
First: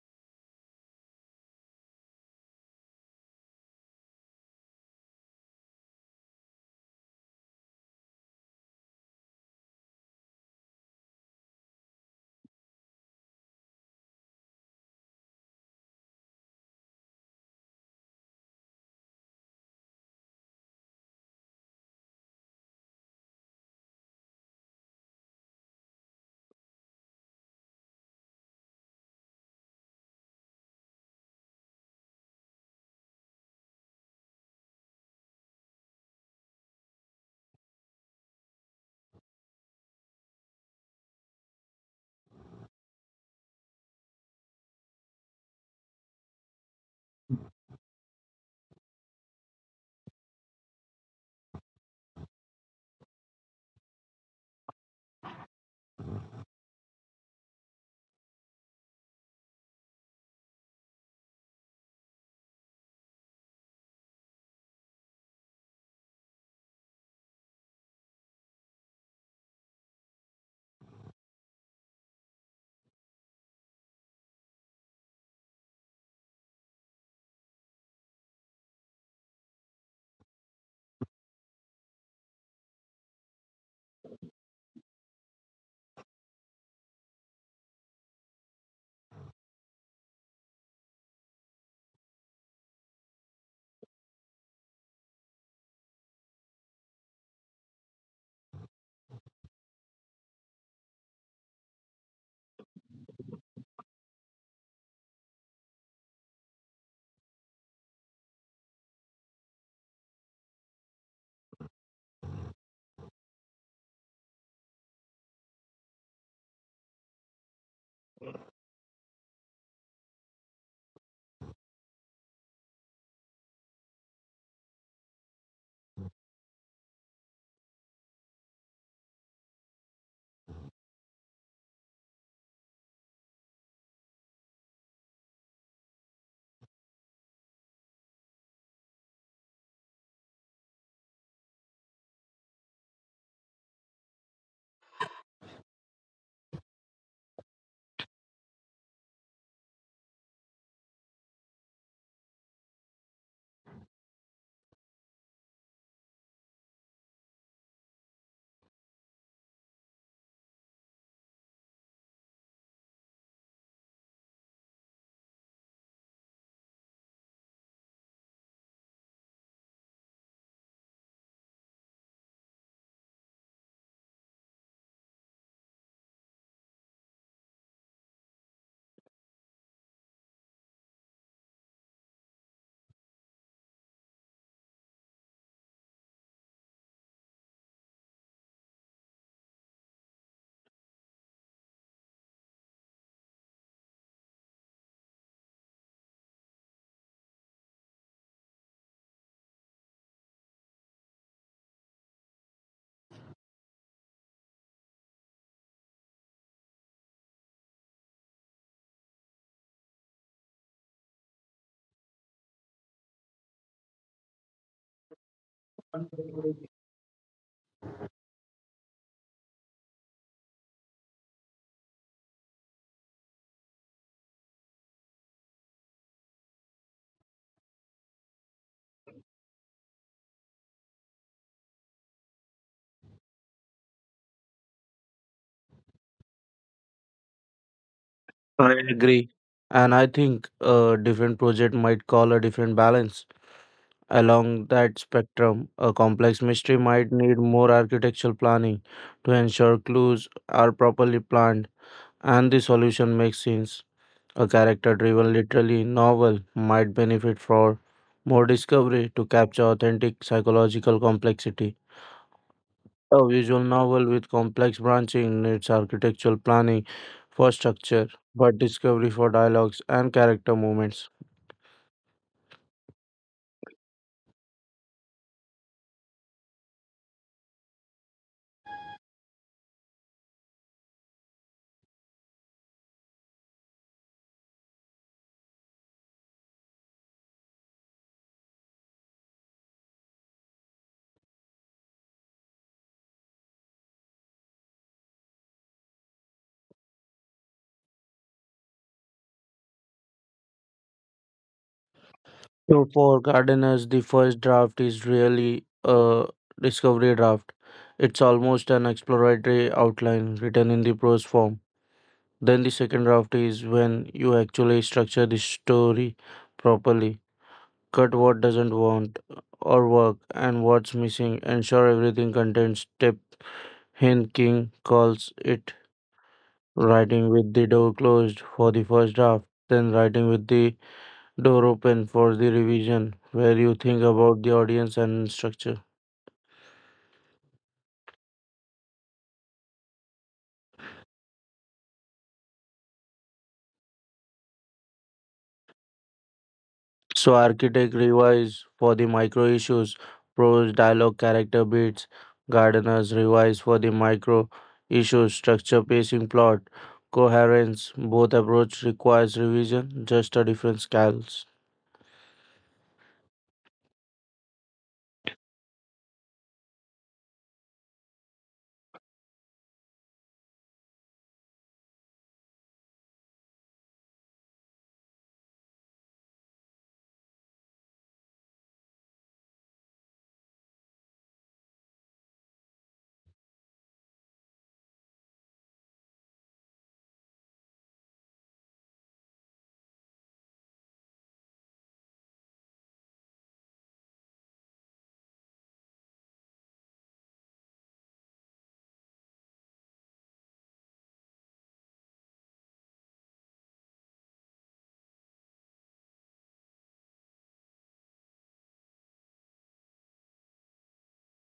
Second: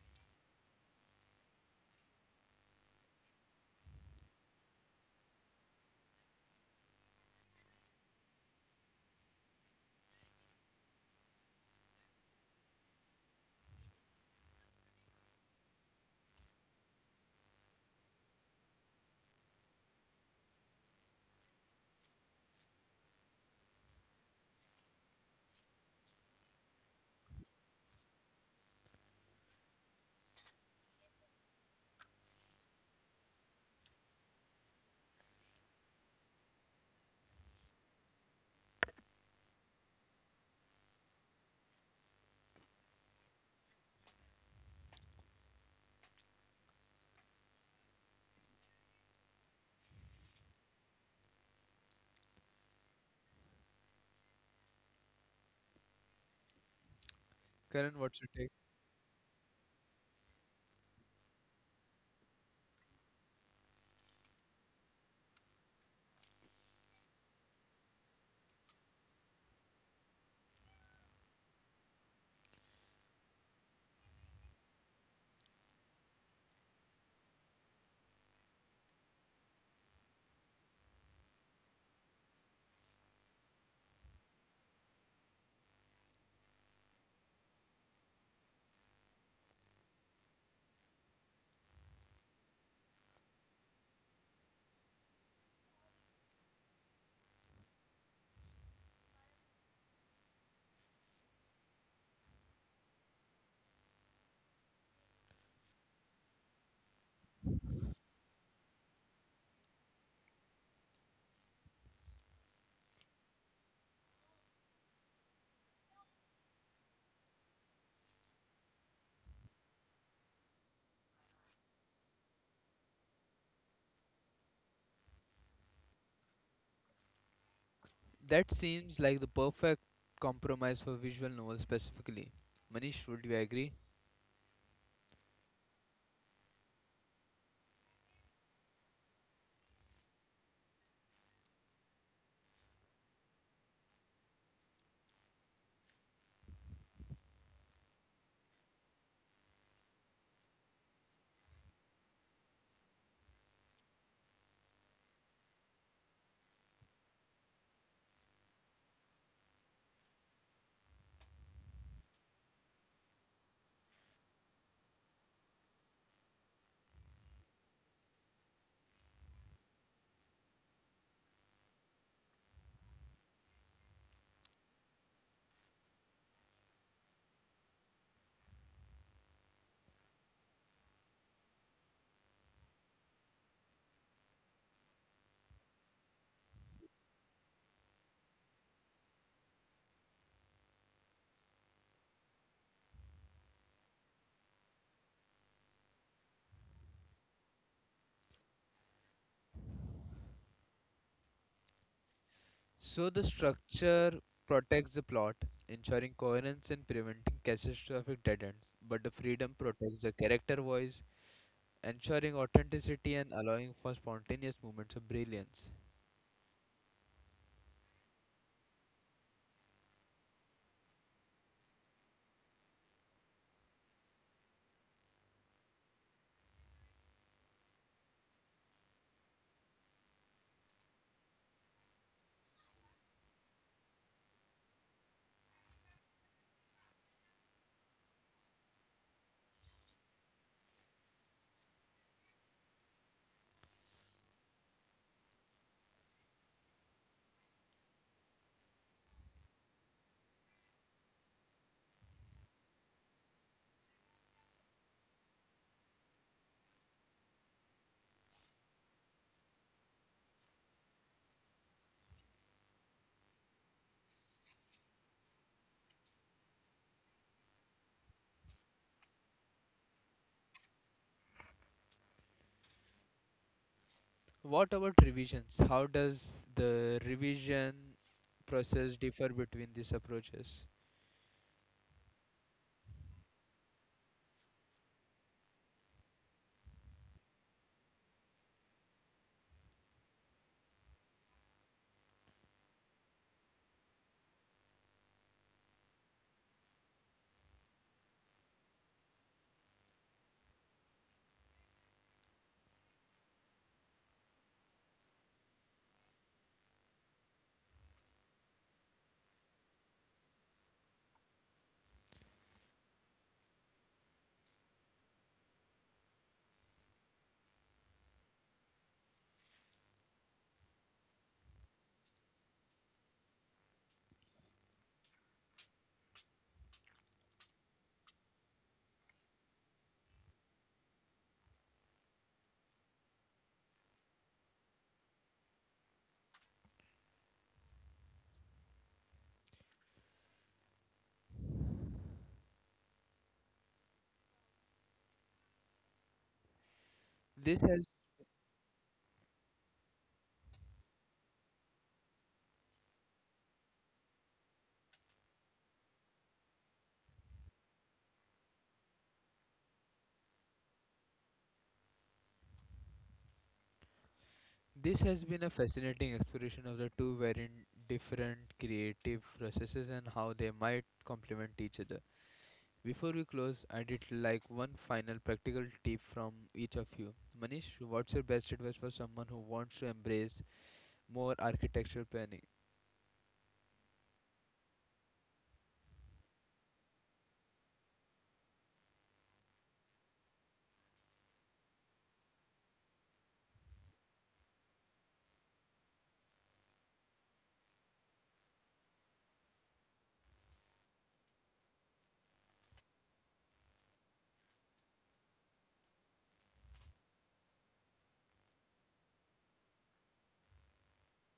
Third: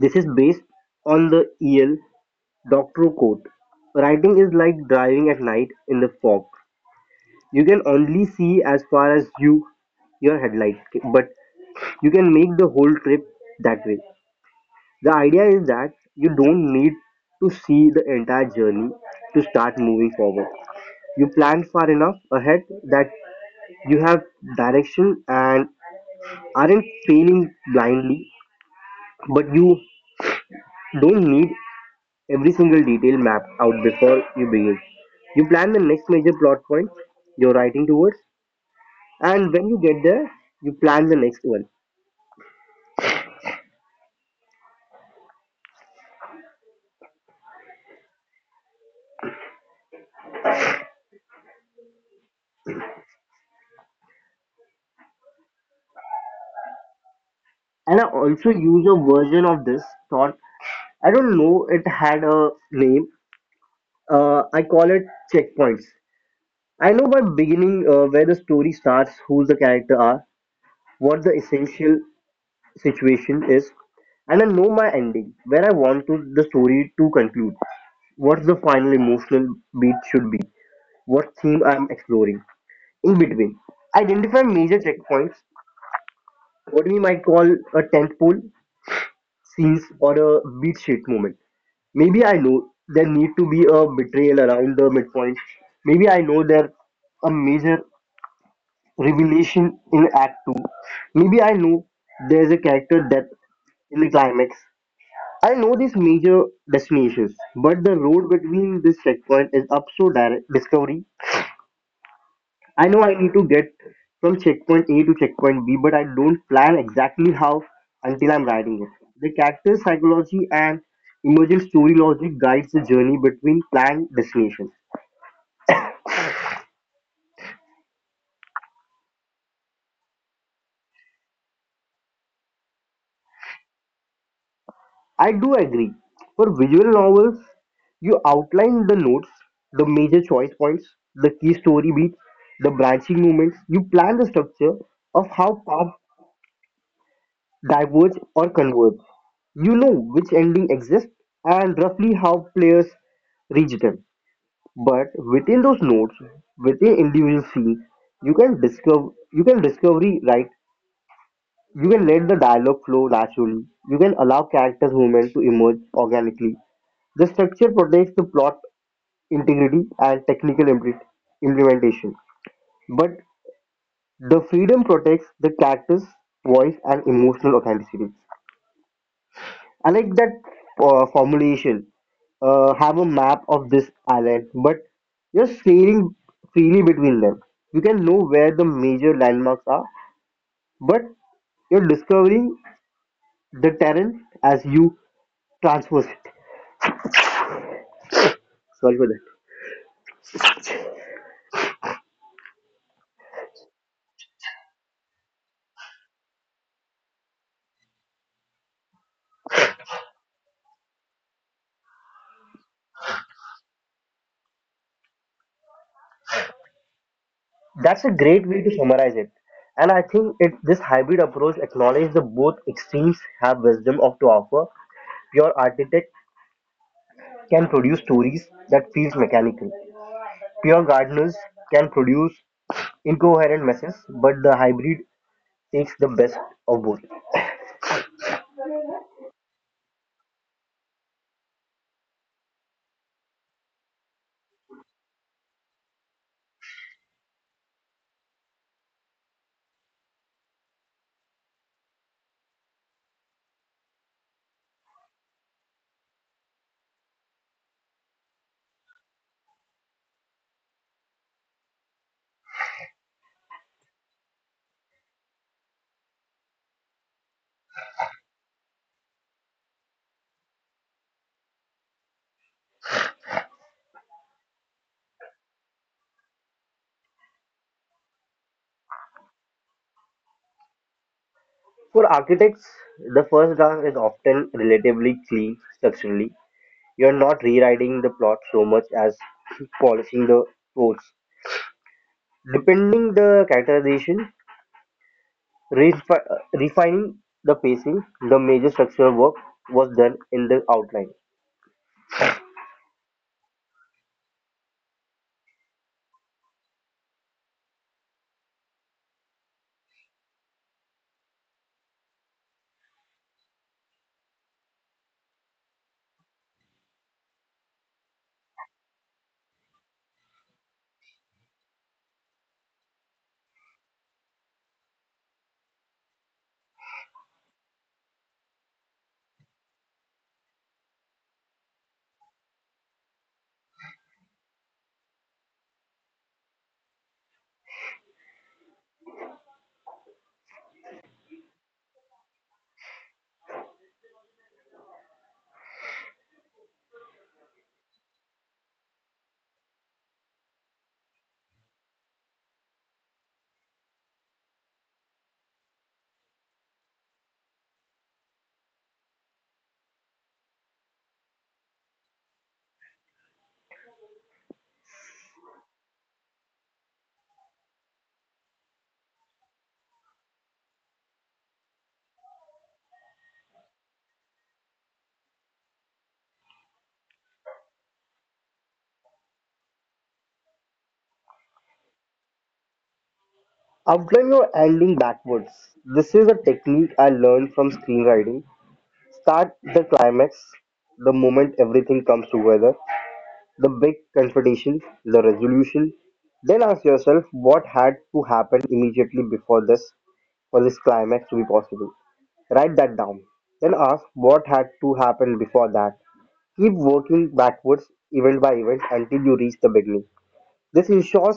This is based on the E.L. Doctorow quote. Writing is like driving at night in the fog. You can only see as far as you your headlights, but you can make the whole trip that way. The idea is that you don't need to see the entire journey to start moving forward. You plan far enough ahead that you have direction and aren't failing blindly, but you don't need every single detail mapped out before you begin. You plan the next major plot point you're writing towards, and when you get there, you plan the next one. And Karan, I what's your also take? use a version of this thought. I don't know it had a name, I call it checkpoints. I know by beginning where the story starts, who the character are, what the essential situation is, and I know my ending, where I want to, the story to conclude, what the final emotional beat should be, what theme I'm exploring. In between, identify major checkpoints, what we might call a tent pole, scenes or a beat-sheet moment. Maybe I know there need to be a betrayal around the midpoint. Maybe I know there a major revelation in Act 2. Maybe I know there's a character death in the climax. I know these major destinations, but the road between this checkpoint is up so direct discovery. I know I need to get from checkpoint A to checkpoint B, but I don't plan exactly how until I'm riding it. The character psychology and emergent story logic guides the journey between planned destinations. That seems like the perfect compromise for visual novels specifically. Manish, would you agree? I do agree. For visual novels, you outline the notes, the major choice points, the key story beats, the branching moments. You plan the structure of how paths diverge or converge. You know which ending exists and roughly how players reach them. But within those notes, within individual scenes, you can discover, you can discovery, right? You can let the dialogue flow naturally. You can allow characters' movement to emerge organically. The structure protects the plot integrity and technical implementation, but the freedom protects the character's voice and emotional authenticity. I like that formulation. Have a map of this island, but you're sailing freely between them. You can know where the major landmarks are, but you're discovering the terrain as you transverse it. Sorry for that. So the structure protects the plot, ensuring coherence and preventing catastrophic dead ends, but the freedom protects the character voice, ensuring authenticity and allowing for spontaneous moments of brilliance. That's a great way to summarize it. And I think it this hybrid approach acknowledges that both extremes have wisdom of to offer. Pure architect can produce stories that feels mechanical. Pure gardeners can produce incoherent messes, but the hybrid takes the best of both. I agree. And I think a different project might call a different balance. Along that spectrum, a complex mystery might need more architectural planning to ensure clues are properly planned and the solution makes sense. A character driven literary novel might benefit from more discovery to capture authentic psychological complexity. A visual novel with complex branching needs architectural planning for structure, but discovery for dialogues and character movements. What about revisions? How does the revision process differ between these approaches? For architects, the first draft is often relatively clean structurally. You're not rewriting the plot so much as polishing the quotes. Depending the characterization, refining the pacing, the major structural work was done in the outline. So for gardeners, the first draft is really a discovery draft. It's almost an exploratory outline written in the prose form. Then the second draft is when you actually structure the story properly. Cut what doesn't want or work and what's missing. Ensure everything contains step. Hen King calls it writing with the door closed for the first draft, then writing with the door open for the revision where you think about the audience and structure. So This has architect revise for the micro issues, prose, dialogue, character beats, gardeners revise for the micro issues, structure, pacing, plot, coherence. Both approach requires revision, just a different scales. this has been a fascinating exploration of the two very different creative processes and how they might complement each other. Before we close, I'd it like one final practical tip from each of you. Manish, what's your best advice for someone who wants to embrace more architectural planning? Outline your ending backwards. This is a technique I learned from screenwriting. Start the climax, the moment everything comes together, the big confrontation, the resolution. Then ask yourself what had to happen immediately before this for this climax to be possible. Write that down. Then ask what had to happen before that. Keep working backwards event by event until you reach the beginning. This ensures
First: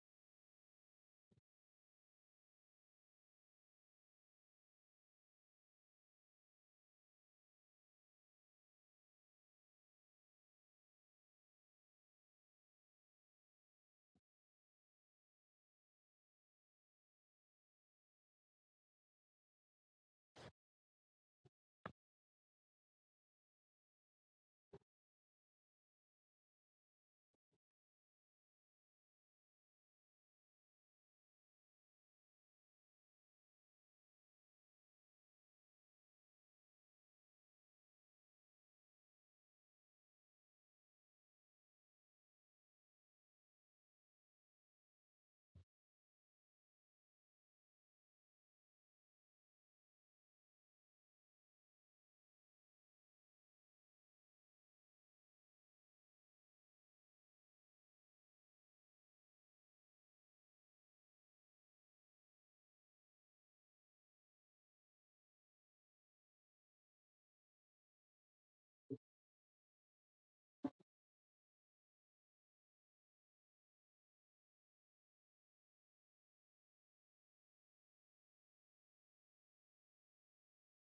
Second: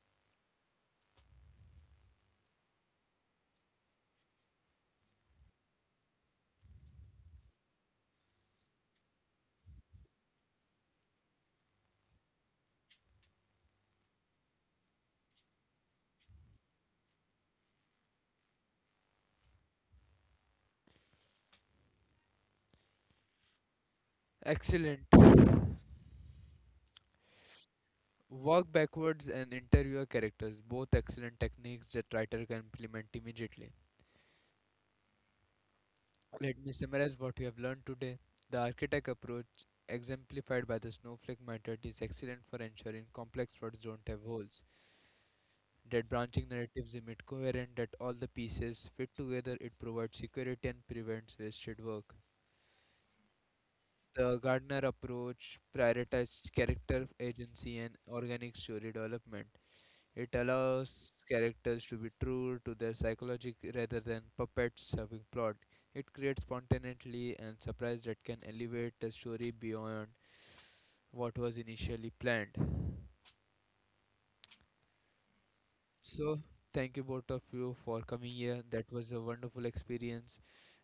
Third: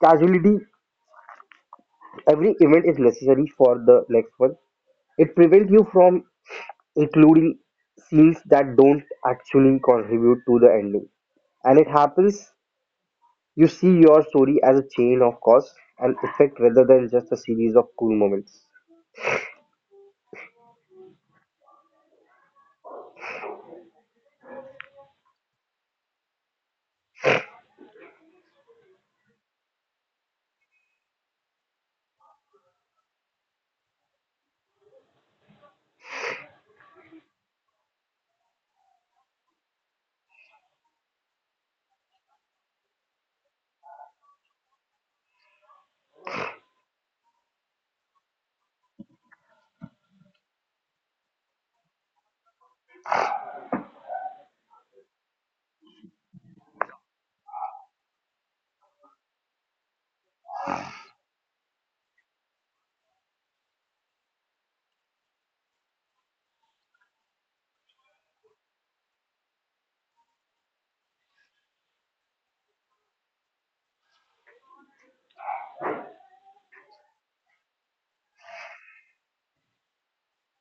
casualty. Every event is necessary for the next one. It prevents you from including scenes that don't actually contribute to the ending. And it happens you see your story as a chain of cause and effect rather than just a series of cool moments. Excellent. Walk backwards and interview your characters, both excellent techniques that writer can implement immediately. Let me summarize what we have learned today. The architect approach, exemplified by the snowflake method, is excellent for ensuring complex plots don't have holes. That branching narratives emit coherent, that all the pieces fit together, it provides security and prevents wasted work. The Gardner approach prioritizes character agency and organic story development. It allows characters to be true to their psychology rather than puppets serving plot. It creates spontaneity and surprise that can elevate the story beyond what was initially planned. So, thank you both of you for coming here. That was a wonderful experience.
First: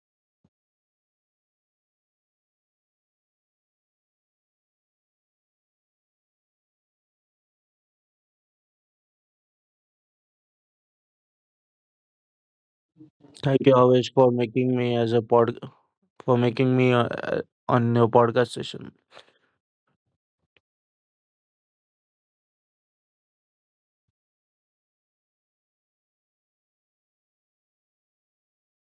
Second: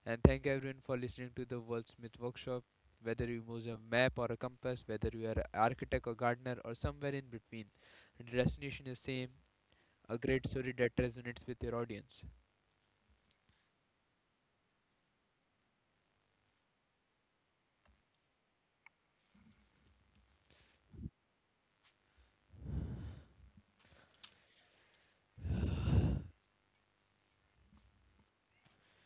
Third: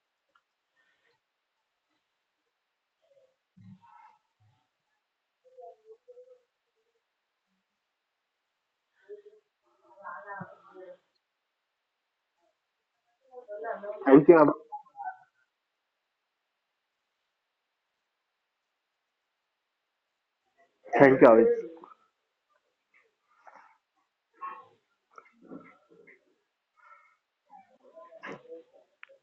And thank everyone for listening to the Worldsmith Workshop. Whether you use a map or a compass, whether you are an architect or gardener or somewhere in between, the destination is same, a great story that resonates with your audience. Thank you always Thank for you. Ab- making me as a pod for making me on your podcast session. Thank you, Abid.